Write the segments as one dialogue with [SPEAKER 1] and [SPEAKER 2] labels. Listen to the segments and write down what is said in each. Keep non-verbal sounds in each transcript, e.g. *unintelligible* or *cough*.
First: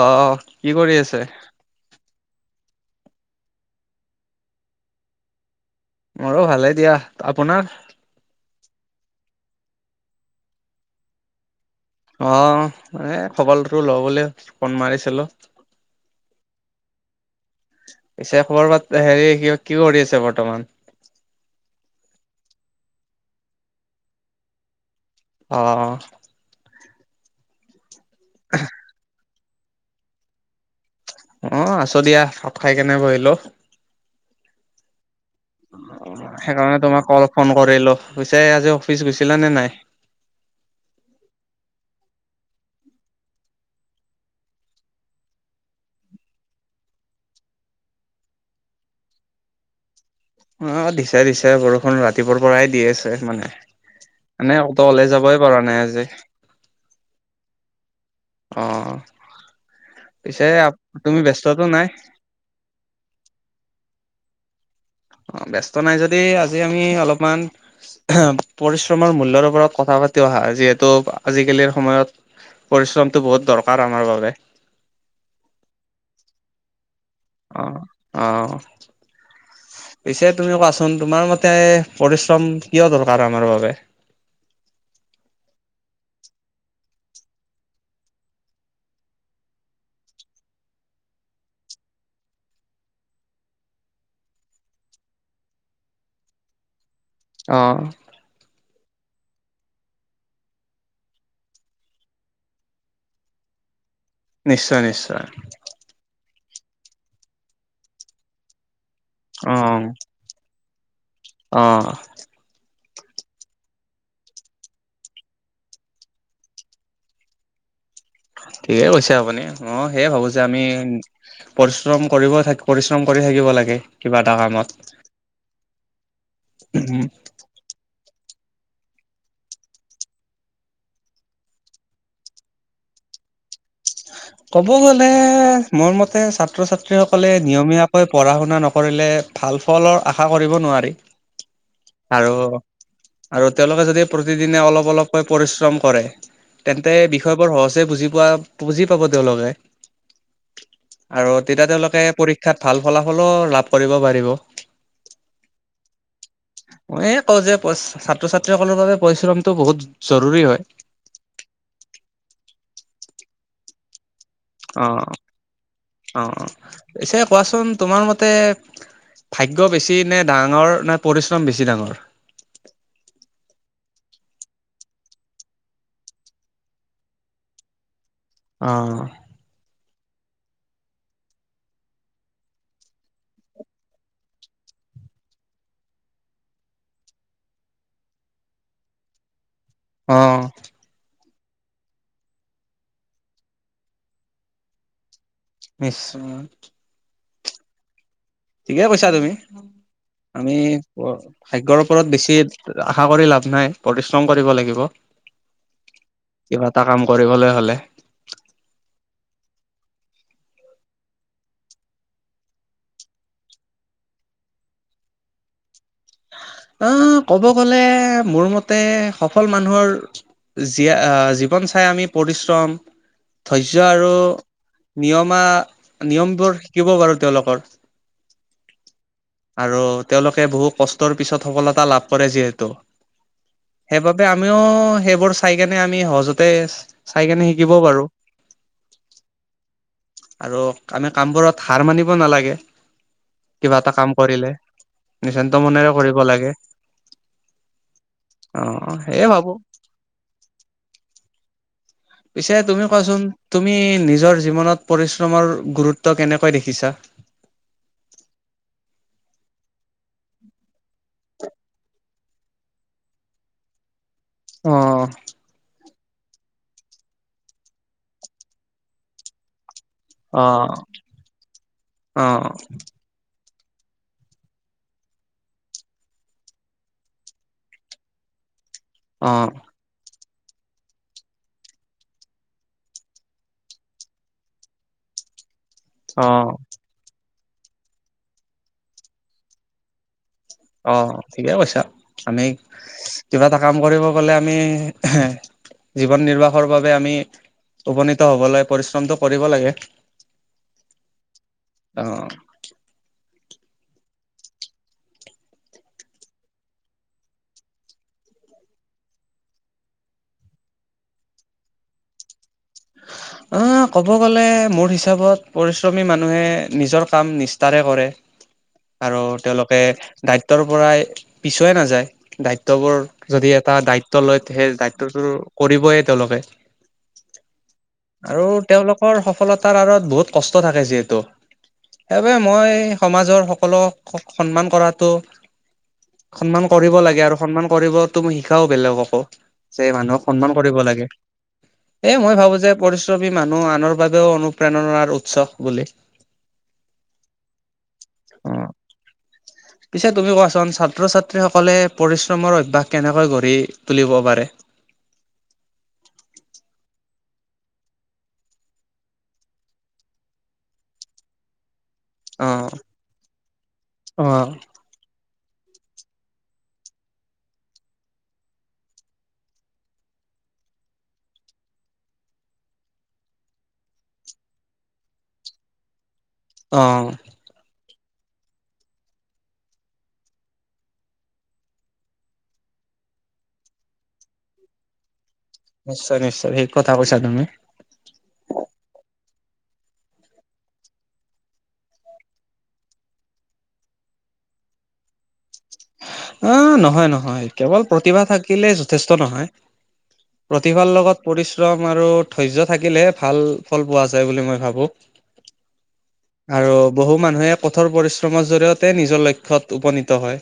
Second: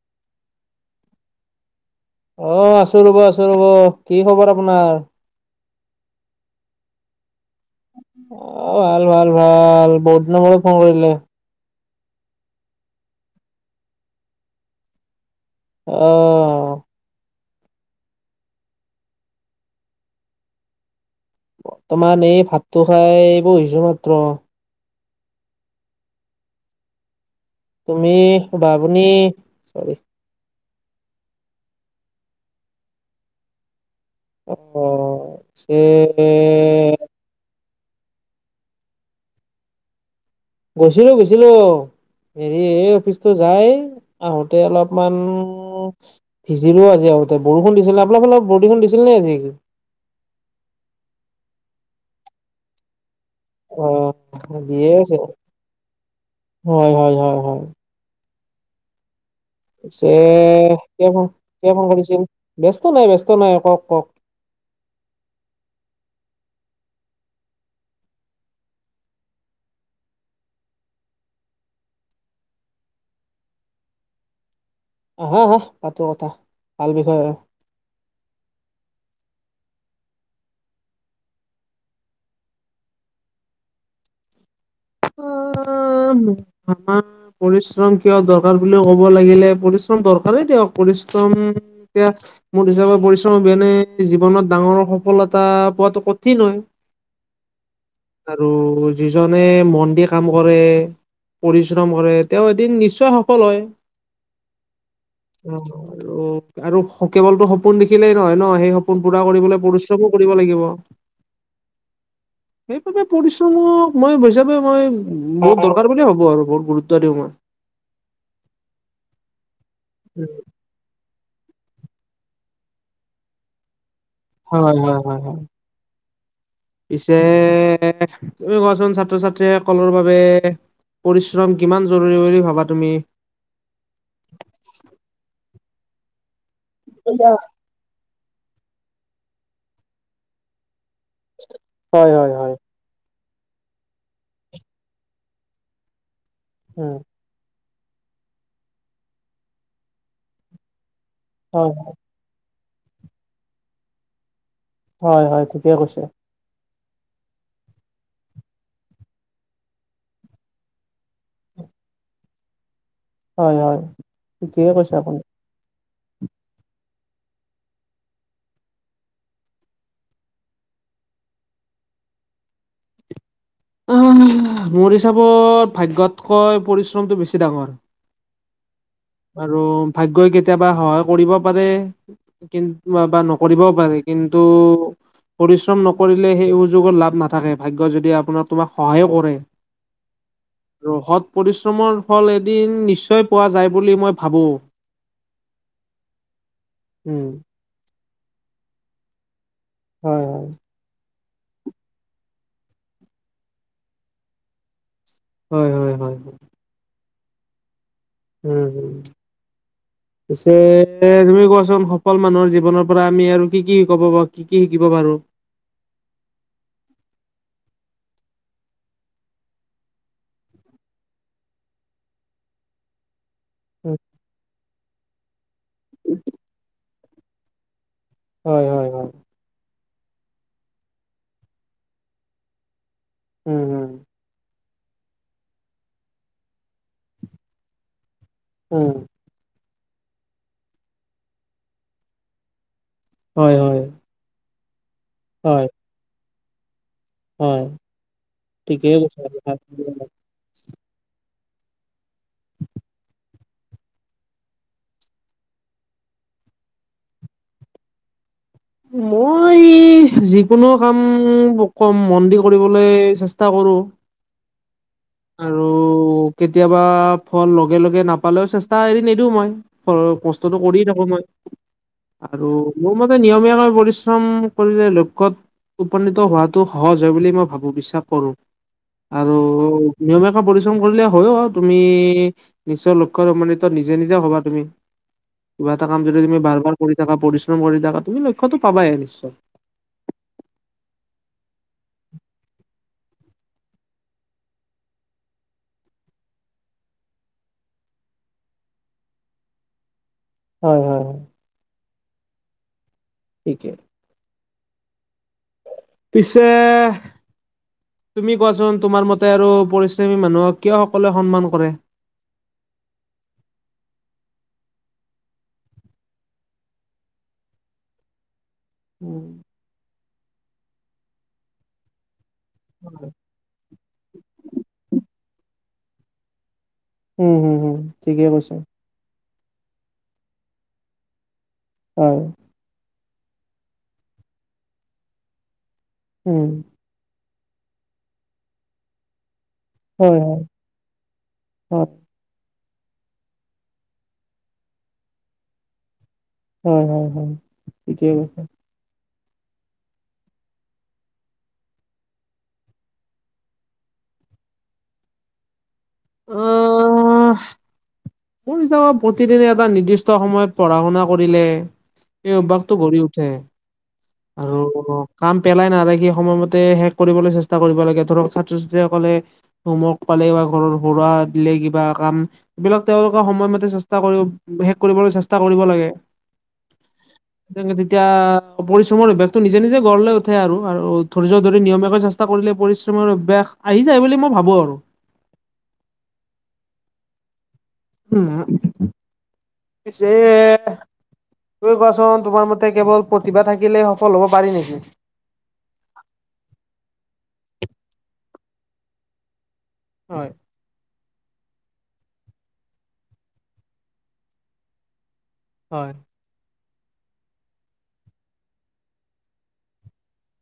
[SPEAKER 1] আহ কি কৰি আছে
[SPEAKER 2] অ আছো ৰব আছো ৰ'ব কি খবৰ আপোনাৰ
[SPEAKER 1] মো ভালে দিয়া আপোনাৰ
[SPEAKER 2] অ ভাল ভাল ভাল বহুত দিন বলে ফোন কৰিলে
[SPEAKER 1] অ এ খবৰটোো ল বুলি ফোন মাৰিছিলো
[SPEAKER 2] অ অ
[SPEAKER 1] পিছে খবৰ পাত হেৰি ক কি কৰি আছে বৰ্তমান
[SPEAKER 2] বৰ্তমান এই ভাতটো খাই বহিছো মাত্ৰ
[SPEAKER 1] অ
[SPEAKER 2] তুমি বাবনী চৰি
[SPEAKER 1] অ আছ দিয়া ভাপ খাই কেনে বহিলো
[SPEAKER 2] অ চ
[SPEAKER 1] সেইকাৰণে তোমাক কল ফোন কৰিলো গুছে আজি অফিচ গুছিলা নে নাই
[SPEAKER 2] গৈছিলো গৈছিলো হেৰি এই অফিচতটো যায় আহোতে অলপমান ভিজিলো আিগতে বৰষু দিছিলে অলপ অলপ বৰদু দিছিল নে আজি
[SPEAKER 1] অ দিছে দিছে বৰষুণ ৰাতিপুৱাৰ পৰাই দি আছে মানে
[SPEAKER 2] অ',
[SPEAKER 1] মানে
[SPEAKER 2] দিয়ে
[SPEAKER 1] অত হলে
[SPEAKER 2] আছে
[SPEAKER 1] যাবই পৰা নাই আজি
[SPEAKER 2] হয় হয় হয় হয়
[SPEAKER 1] অ পিছে
[SPEAKER 2] কিয়
[SPEAKER 1] তুমি
[SPEAKER 2] ফ
[SPEAKER 1] ব্যস্তটো
[SPEAKER 2] কিয় ফোন
[SPEAKER 1] নাই?
[SPEAKER 2] কৰিছিল ব্যস্ত নাই বস্ত নাই কওক কওক
[SPEAKER 1] অ ব্যস্ত নাই যদি আজি আমি অলপমান পৰিশ্ৰমৰ মূল্য়ৰ ওপৰত কথা পাতি অহা যিহেতু আজিকালিৰ সময়ত পৰিশ্ৰমটো বহুত দৰকাৰ আমাৰ বাবে
[SPEAKER 2] অ হা হা পাতো কথা ভাল বিষয় আৰু
[SPEAKER 1] অ অ পিছে তুমি কোৱাচোন তোমাৰ মতে পৰিশ্ৰম কিয় দৰকাৰ আমাৰ বাবে *inaudible*
[SPEAKER 2] উম আম পৰিশ্ৰম কিয় দৰকাৰ বুলি ক'ব লাগিলে পৰিশ্ৰম দৰকাৰেই দিয়ক পৰিশ্ৰম য়া মোৰ হিচাপে পৰিশ্ৰম হবিনে জীৱনত ডাঙৰ সফলতা পোৱটো কঠিন হয়
[SPEAKER 1] অ
[SPEAKER 2] আৰু যিজনে মন বানি কাম কৰে পৰিশ্ৰম কৰে তেওঁ এদিন নিশ্চয় সফল হয়
[SPEAKER 1] নিশ্চয় নিশ্চয়
[SPEAKER 2] অ' আৰু আৰু কেৱলতো সপোন দেখিলেই নহয় ন সেই সপোন পুৰা কৰিবলৈ পৰিশ্ৰমক কৰিব লাগিব
[SPEAKER 1] অঁ
[SPEAKER 2] সেইবাবে পৰিশ্ৰম মই হিচাপে মই বহুত দৰকাৰ বুলিয়ে ভাবব আৰু বহুত গুৰুত্ব দিওঁ মই
[SPEAKER 1] ঠিকে কৈছে আপুনি অ সেয়ে ভাবো যে আমি পৰিশ্ৰম কৰিব পৰিশ্ৰম কৰি থাকিব লাগে কিবা এটা কামত
[SPEAKER 2] হয় হয় হয় হয় পিছে তুমি কোৱাচোন ছাত্ৰ ছাত্ৰীসকলৰ বাবে পৰিশ্ৰম কিমান জৰুৰী বুলি ভাবা তুমি
[SPEAKER 1] ক'ব গ'লে মোৰ মতে ছাত্ৰ ছাত্ৰী সকলে নিয়মীয়া পঢ়া শুনা নকৰিলে ভাল ফলৰ আশা কৰিব নোৱাৰি
[SPEAKER 2] হয়
[SPEAKER 1] আৰু
[SPEAKER 2] হয় হয়
[SPEAKER 1] আৰু তেওঁলোকে যদি প্ৰতিদিনে অলপ অলপকৈ পৰিশ্ৰম কৰে তেন্তে
[SPEAKER 2] উম
[SPEAKER 1] বিষয় বোৰ সহজে বুজি পোৱা বুজি পাব তেওঁলোকে আৰু তেতিয়া
[SPEAKER 2] হয়
[SPEAKER 1] তেওঁলোকে পৰীক্ষাত ভাল ফলাফলো লাভ কৰিব পাৰিব
[SPEAKER 2] হয় হয় তিে কৈছে
[SPEAKER 1] মই কওঁ যে ছাত্ৰ ছাত্ৰীসকলৰ বাবে পৰিশ্ৰমটো বহুত জৰুৰী হয়
[SPEAKER 2] হয় হয় ঠিকে
[SPEAKER 1] অ
[SPEAKER 2] কৈছে আপুনি।
[SPEAKER 1] অ পিছে কোৱাচোন তোমাৰ মতে ভাগ্য বেছি নে ডাঙৰ নে পৰিশ্ৰম বেছি ডাঙৰ
[SPEAKER 2] মৰি হিচাপত ভাগ্য়তকৈ পৰিশ্ৰমটো বেছি ডাঙৰ
[SPEAKER 1] অ
[SPEAKER 2] আৰু ভাগ্যই কেতিয়াবা সহায় কৰিব পাৰে কিন্ত বা নকৰিবও পাৰে কিন্তু পৰিশ্ৰম নকৰিলে সেই সুযোগত লাভ নাথাকে ভাগ্য যদি আপোনাৰ তোমাক সহায়ো কৰে
[SPEAKER 1] অ
[SPEAKER 2] ৰ সৎ পৰিশ্ৰমৰ ফল এদিন নিশ্চয় পোৱা যায় বুলি মই ভাবো।
[SPEAKER 1] নিশ্চয়।
[SPEAKER 2] উম।
[SPEAKER 1] ঠিকে কৈছা তুমি।
[SPEAKER 2] হয়
[SPEAKER 1] আমি ভাগ্যৰ ওপৰত বেছি আশা কৰি লাভ, নাই পৰিশ্ৰম কৰিব লাগিব।
[SPEAKER 2] হয় হয় হয় হয়।
[SPEAKER 1] কিবা এটা কাম কৰিবলেই হ'লে
[SPEAKER 2] উম, হুম। পিছে তুমি কোৱাচোন সফল মানুহৰ জীৱনৰ পৰা আমি আৰু কি কি ক'ব পাৰ কি কি শিকিব পাৰোঁ?
[SPEAKER 1] আহ, ক'ব গ'লে মোৰ মতে সফল মানুহৰ জী-জীৱন চাই আমি পৰিশ্ৰম ধৈৰ্য্য আৰু নিয়মা নিয়মবোৰ শিকিব পাৰো তেওঁলোকৰ
[SPEAKER 2] হয় হয় হয়।
[SPEAKER 1] আৰু তেওঁলোকে বহু কষ্টৰ পিছত সফলতা লাভ কৰে যিহেতু।
[SPEAKER 2] উম উম
[SPEAKER 1] সেইবাবে আমি ক সেইবোৰ চাই কেনে আমি সহজতে চাই কেনে শিকিব পাৰো।
[SPEAKER 2] উম।
[SPEAKER 1] আৰু আমি কামবোৰত হাৰ মানিব নালাগে।
[SPEAKER 2] হয়
[SPEAKER 1] কিবা
[SPEAKER 2] হয়
[SPEAKER 1] এটা কাম কৰিলে নিচান্ত
[SPEAKER 2] হয়
[SPEAKER 1] মনেৰে কৰিব লাগে।
[SPEAKER 2] হয় ঠিকেই
[SPEAKER 1] অ' সেয়ে ভাবো।
[SPEAKER 2] কৈছা
[SPEAKER 1] পিছে তুমি কচোন তুমি নিজৰ জীৱনত পৰিশ্ৰমৰ গুৰুত্ব কেনেকৈ দেখিছা?
[SPEAKER 2] মই যিকোনো কাম কম মন্দিৰ কৰিবলৈ চেষ্টা কৰো।
[SPEAKER 1] অ'।
[SPEAKER 2] আৰু কেতিয়াবা ফল লগে লগে নাপালেও চেষ্টা এৰি নিদিওঁ মই। ফল কষ্টোটো
[SPEAKER 1] অ',
[SPEAKER 2] কৰিয় থাকো মই আৰু
[SPEAKER 1] অ',
[SPEAKER 2] মোৰ ম নিয়মীয়াকৈ পৰিশ্ৰম কৰিলে লক্ষ্যত উপনীত হোৱাতো সহজ হয় বুলি মই ভাবো, বিশ্বাস কৰো আৰু নীয়মাকৈ পৰিশ্ৰম কৰিলে হয় অ' তুমি নিশ্চয় লক্ষ্যত মানিত নিজে নিজে হবা তুমি। কিবা এটা কাম যদি তুমি
[SPEAKER 1] অ',
[SPEAKER 2] বাৰ বাৰ কৰি থাকা, পৰিশ্ৰম কৰি থাকা, তুমি লক্ষ্যতো পাবাই নিশ্চয়।
[SPEAKER 1] অ' ঠিকে কৈছা আমি কিবা এটা কাম কৰিব গলে আমি জীৱন নিৰ্বাহৰ বাবে আমি উপনীত হবলৈ পৰিশ্ৰমটো কৰিব লাগে।
[SPEAKER 2] হয় হয়। হয়
[SPEAKER 1] অ'।
[SPEAKER 2] ঠিকে। পিছে তুমি কোৱাচোন তোমাৰ মতে আৰু পৰিশ্ৰমী মানুহক কিয় সকলোৱে সন্মান কৰে?
[SPEAKER 1] *inaudible* উ, ক'ব গ'লে মোৰ হিচাপত পৰিশ্ৰমী মানুহে নিজৰ কাম নিষ্ঠাৰে কৰে। *inaudible* আৰু
[SPEAKER 2] উম,
[SPEAKER 1] তেওঁলোকে দায়িত্বৰ পৰাই পিছুৱাই নাযায়, দায়িত্ববোৰ যদি এটা দায়িত্ব লয় সেই দায়িত্বটো কৰিবই তেওঁলোকে।
[SPEAKER 2] উম, হুম। ঠিকে
[SPEAKER 1] আৰু
[SPEAKER 2] কৈছে
[SPEAKER 1] তেওঁলোকৰ সফলতাৰ আঁৰত বহুত কষ্ট থাকে যিহেতু।
[SPEAKER 2] হয়,
[SPEAKER 1] সেইবাবে মই সমাজৰ সকলক সন্মান কৰাটো
[SPEAKER 2] উম,
[SPEAKER 1] সন্মান কৰিব লাগে আৰু সন্মান কৰিবটোও মই শিকাও বেলেগকো। যে
[SPEAKER 2] হয়,
[SPEAKER 1] মানুহক
[SPEAKER 2] হয়,
[SPEAKER 1] সন্মান কৰিব লাগে।
[SPEAKER 2] হয়,
[SPEAKER 1] এ, মই ভাবো যে যে পৰিশ্ৰমী মানুহ আনৰ বাবেও অনুপ্ৰেৰণাৰ উৎস বুলি।
[SPEAKER 2] হয় হয় হয় ঠিকে কৈছে
[SPEAKER 1] উ পিছে তুমি কোৱাচোন ছাত্ৰ ছাত্ৰীসকলে পৰিশ্ৰমৰ অভ্যাস কেনেকৈ গঢ়ি তুলিব পাৰে
[SPEAKER 2] অ মোৰচাপে প্ৰতিদিনে এটা নিৰ্দিষ্ট সময়ত পঢ়া শুনা কৰিলে এই
[SPEAKER 1] অ
[SPEAKER 2] অভ্যাসতটো গঢ় উঠে
[SPEAKER 1] অ
[SPEAKER 2] আৰু কাম পেলাই নাৰাখি সময়মতে শেষ কৰিবলৈ চেষ্টা কৰিব লাগে ধৰক ছাত্ৰ ছাত্ৰীসকলে হোমৱৰ্ক পালে বা ঘৰত সৰুৱা দিলে কিবা কাম এই বিলাক তেওঁলোকে সময়মতে চেষ্টা কৰিব শেষ কৰিবলৈ চেষ্টা কৰিব লাগে
[SPEAKER 1] অঁ
[SPEAKER 2] তেনতে তেতিয়া পৰিশ্ৰমৰ অভ্যাসতটো নিজে নিজে গঢ় লৈ উঠে আৰু ধৰিৰ ধৰি নিয়ম এ কৰিলে পৰিশ্ৰমৰ অভ্্যাস আহি যায় বুলি মই ভাবো আৰু
[SPEAKER 1] নিশ্চয় নিশ্চয় সেই কথা কৈছা তুমি
[SPEAKER 2] উম পছেে ত কোৱাচোন তোমাৰ মতে কেৱল প্ৰতিভা থাকিলে সফল হব পাৰি নেকি
[SPEAKER 1] অ নহয় নহয় কেৱল প্ৰতিভা থাকিলে যথেষ্ট নহয়
[SPEAKER 2] হয়
[SPEAKER 1] প্ৰতিভাৰ লগত পৰিশ্ৰম আৰু ধৈৰ্য থাকিলেহে ভাল ফল পোৱা যায় বুলি মই ভাবোঁ *unintelligible*
[SPEAKER 2] হয়
[SPEAKER 1] আৰু বহু মানুহে কঠোৰ পৰিশ্ৰমৰ জৰিয়তে নিজৰ লক্ষ্য়ত উপনীত হয়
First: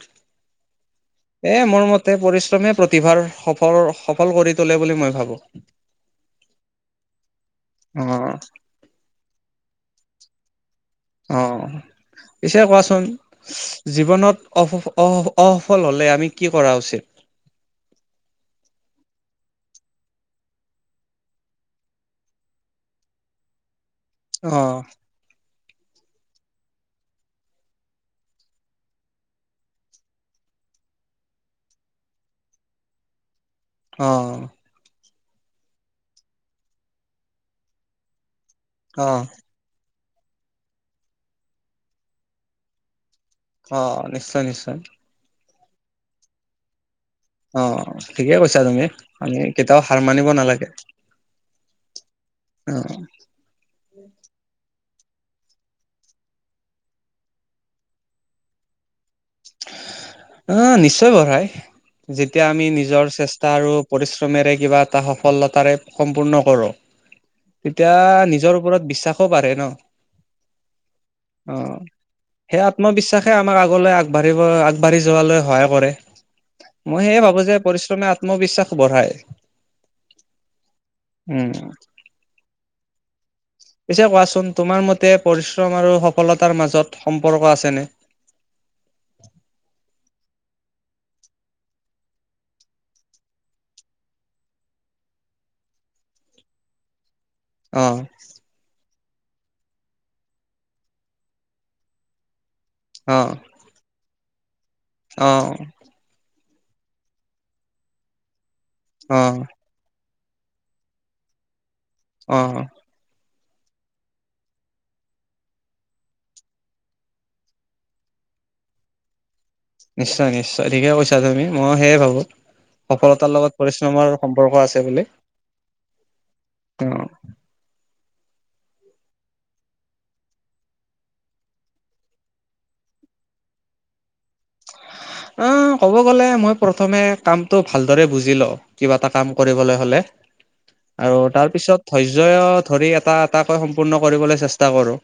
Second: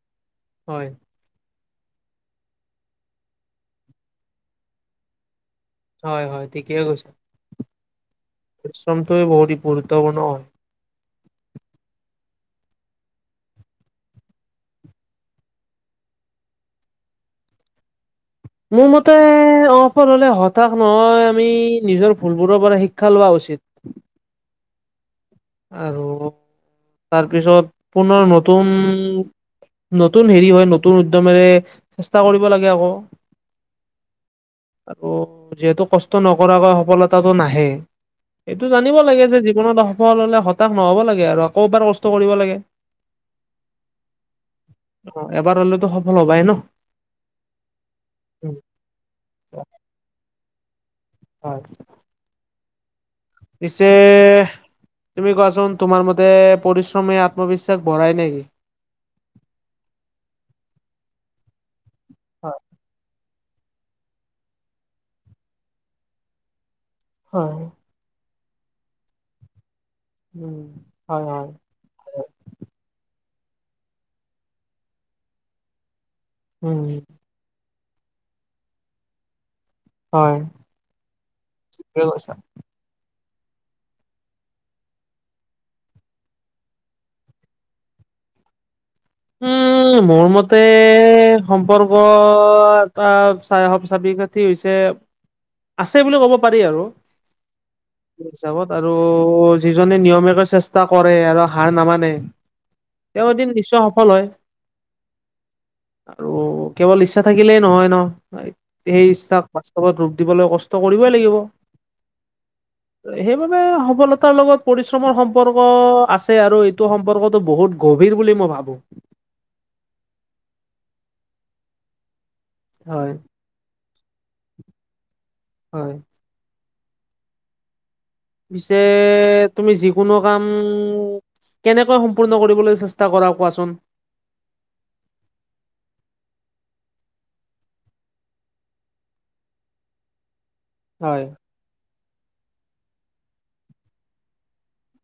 [SPEAKER 2] হয়
[SPEAKER 1] এ মোৰ মতে পৰিশ্ৰমে প্ৰতিভাৰ সফল সফল কৰি তোলে বুলি মই ভাবো
[SPEAKER 2] হয় হয় ঠিকে কৈছে
[SPEAKER 1] অ',
[SPEAKER 2] পৰিশ্ৰমটোে বহুত গুৰুত্বপূৰ্ণ হয়
[SPEAKER 1] অ পিছে কোৱাচোন জীৱনত অ অসফল হলে আমি কি কৰা উচিত
[SPEAKER 2] মোৰ মতে অফল হ'লে হতাশ নহয় আমি নিজৰ ভুলবোৰৰ পৰা শিক্ষা লোৱা উচিত
[SPEAKER 1] অ
[SPEAKER 2] আৰু তাৰপিছত পুনৰনৰ নতুন নতুন হেৰি হয় নতুন উদ্যমেৰে চেষ্টা কৰিব লাগে আকৌ
[SPEAKER 1] অ
[SPEAKER 2] আৰু যিহেতু কষ্ট নকৰাকৈ সফলতাটো নাহে এইটো জানিব
[SPEAKER 1] অ',
[SPEAKER 2] লাগে যে জীৱনত সফল হলে হতাশ নহ'ব লাগে আৰু আকৌ এবাৰ কষ্ট কৰিব লাগে
[SPEAKER 1] অ নিশ্চয় নিশ্চয়
[SPEAKER 2] অ এবাৰ হলেতো সফল হবাই ন
[SPEAKER 1] অ ঠিকে কৈছা তুমি আমি কেতিয়াও হাৰ মানিব নালাগে
[SPEAKER 2] হয়
[SPEAKER 1] অহ
[SPEAKER 2] পিছে তুমি কোৱাচোন তোমাৰ মতে পৰিশ্ৰমে আত্মবিশ্বাস ভঢ়ই নেকি
[SPEAKER 1] অ নিশ্চয় বঢ়াই যেতিয়া আমি নিজৰ চেষ্টা আৰু পৰিশ্ৰমেৰে কিবা এটা সফলতাৰে সম্পূৰ্ণ কৰোঁ
[SPEAKER 2] হয়
[SPEAKER 1] তেতিয়া নিজৰ ওপৰত বিশ্বাসো পঢাৰে ন
[SPEAKER 2] উম হয় হয়
[SPEAKER 1] অ সেই আত্মবিশ্বাসে আমাক আগলৈ আগবাঢ়িব আগবাঢ়ি যোৱালৈ সহায় কৰে
[SPEAKER 2] উম
[SPEAKER 1] মই সেয়ে ভাবো যে পৰিশ্ৰমে আত্মবিশ্বাস বঢ়ায়
[SPEAKER 2] হয়
[SPEAKER 1] উম
[SPEAKER 2] কছ
[SPEAKER 1] পিছে কোৱাচোন তোমাৰ মতে পৰিশ্ৰম আৰু সফলতাৰ মাজত সম্পৰ্ক আছেনে
[SPEAKER 2] অ মোৰ মতে সম্পৰ্ক এটা চাই স চাবি কাঠি হৈছে আছে বুলি ক'ব পাৰি আৰু
[SPEAKER 1] অ
[SPEAKER 2] হিচাপত আৰু যিজনে নিয়মীয়ে চেষ্টা কৰে আৰু হাৰ নামানে
[SPEAKER 1] অ
[SPEAKER 2] তেওঁ এদিন নিশ্চয় সফল হয়
[SPEAKER 1] অ
[SPEAKER 2] আৰু কেৱল ইচ্ছা থাকিলেই নহয় ন সেই
[SPEAKER 1] অ
[SPEAKER 2] ইচ্ছাক লগত ৰূপ দিবলৈ কষ্ট কৰিবই লাগিব
[SPEAKER 1] অ
[SPEAKER 2] সেইবাবে সফলতাৰ লগত পৰিশ্ৰমৰ সম্পৰ্ক আছে আৰু সম্পৰ্কতটো বহুত গভীৰ বুলি মই ভাবো
[SPEAKER 1] নিশ্চয় নিশ্চয় ঠিকে কৈছা তুমি মই সেয়ে ভাবো
[SPEAKER 2] হয়
[SPEAKER 1] সফলতাৰ লগত পৰিশ্ৰমৰ সম্পৰ্ক আছে বুলি
[SPEAKER 2] হয়
[SPEAKER 1] অ
[SPEAKER 2] পিছে তুমি যিকোনো কাম কেনেকৈ সম্পূৰ্ণ কৰিবলৈ চেষ্টা কৰা কোৱাচোন
[SPEAKER 1] অ ক'ব গ'লে মই প্ৰথমে কামটো ভালদৰে বুজি লওঁ কিবা এটা কাম কৰিবলৈ হলে আৰু
[SPEAKER 2] হয়
[SPEAKER 1] তাৰ পিছত ধৰ্য্য ধৰি এটা এটাকৈ সম্পূৰ্ণ কৰিবলৈ চেষ্টা কৰো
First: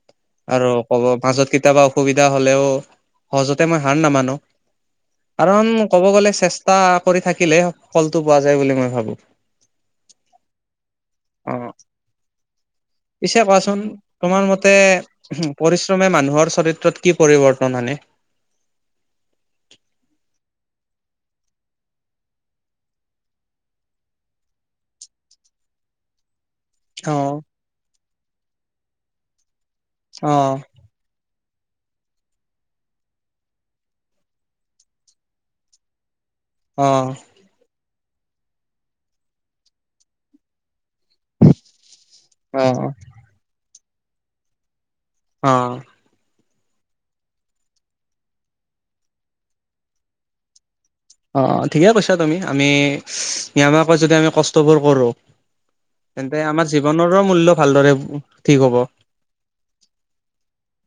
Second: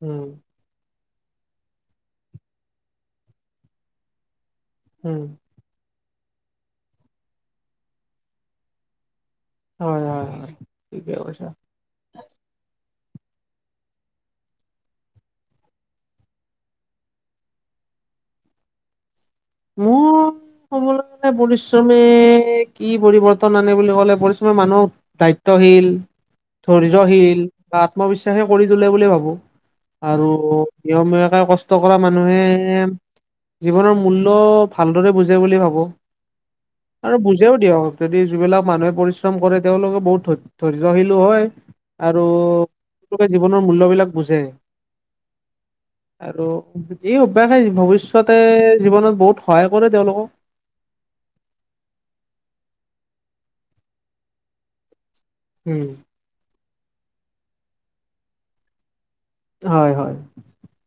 [SPEAKER 2] উম
[SPEAKER 1] আৰু কব মাজত কেতিয়াবা অসুবিধা হলেও সহজতে মই হাৰ নামানো
[SPEAKER 2] উম
[SPEAKER 1] কাৰণ ক'ব গলে চেষ্টা কৰি থাকিলে ফলটো পোৱা যায় বুলি মই ভাবো
[SPEAKER 2] হয় হয় হয় ঠিকে কৈছা
[SPEAKER 1] অ', পিছে কোৱাচোন তোমাৰ মতে পৰিশ্ৰমে মানুহৰ চৰিত্ৰত কি পৰিৱৰ্তন আনে
[SPEAKER 2] মোৰ ক'বলৈ মানে পৰিশ্ৰমে কি পৰিৱৰ্তন আনে বুলি ক'লে পৰিশ্ৰমে মানুহক দায়িত্বশীল ধৈৰ্যশীল
[SPEAKER 1] অ',
[SPEAKER 2] বা আত্মবিশ্বাসী কৰি তোলে বুলি ভাবোঁ আৰু
[SPEAKER 1] অ',
[SPEAKER 2] নিয়মীয়াকে কষ্ট কৰা মানুহে জীৱনৰ মূল্য ত ভালদৰে বুজে বুলি ভাবোঁ
[SPEAKER 1] অ',
[SPEAKER 2] নিজও দিয়ক যদি যিবিলাক মানুহে পৰিশ্ৰম কৰে তেওঁলোকে বহুত ধ্য ধৈৰ্য্যশীলো হয় আৰু
[SPEAKER 1] অ',
[SPEAKER 2] তেওঁলোকে জীৱনৰ মূল্য বিলাক বুজে
[SPEAKER 1] অ'
[SPEAKER 2] আৰু এই অভ্যাসে ভৱিষ্যতে জীৱনত বহুত সহায় কৰে তেওঁলোকক
[SPEAKER 1] অ, ঠিকেই কৈছা তুমি আমি নিয়মাকৈ যদি আমি কষ্টবোৰ কৰোঁ
[SPEAKER 2] ওম
[SPEAKER 1] তেন্তে আমাৰ জীৱনৰো মূল্য ভালদৰে ঠিক হ'ব।
[SPEAKER 2] হয় হয়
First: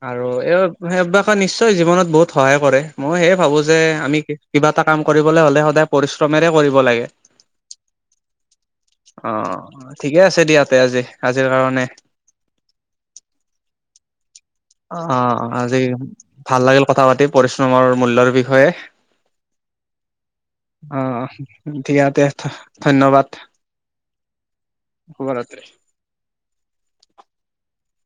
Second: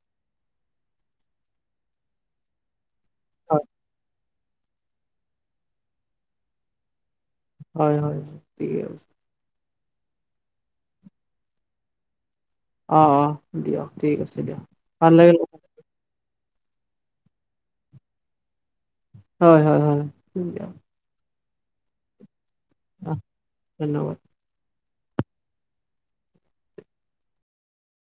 [SPEAKER 1] আৰু এই সেইবাকে নিশ্চয় জীৱনত বহুত সহায় কৰে মই সে ভাবো যে আমি কিবা এটা কাম কৰিবলৈ হ'লে সদায় পৰিশ্ৰমেৰে কৰিব লাগে।
[SPEAKER 2] হয় হয় হয় ঠিকে আছে
[SPEAKER 1] অ', ঠিকে আছে দিয়া তে আজি আজিৰ কাৰণে
[SPEAKER 2] আহ অ', দিয়া ঠিক আছে দিয়া
[SPEAKER 1] অ', আজি ভাল লাগিল কথা পাতি পৰিশ্ৰমৰ মূল্যৰ বিষয়ে
[SPEAKER 2] হয় হয় হয় ঠিক
[SPEAKER 1] অ', ঠিকতে
[SPEAKER 2] অ'
[SPEAKER 1] ধন্যবাদ
[SPEAKER 2] ধন্যবাদ
[SPEAKER 1] শুভৰাত্ৰি।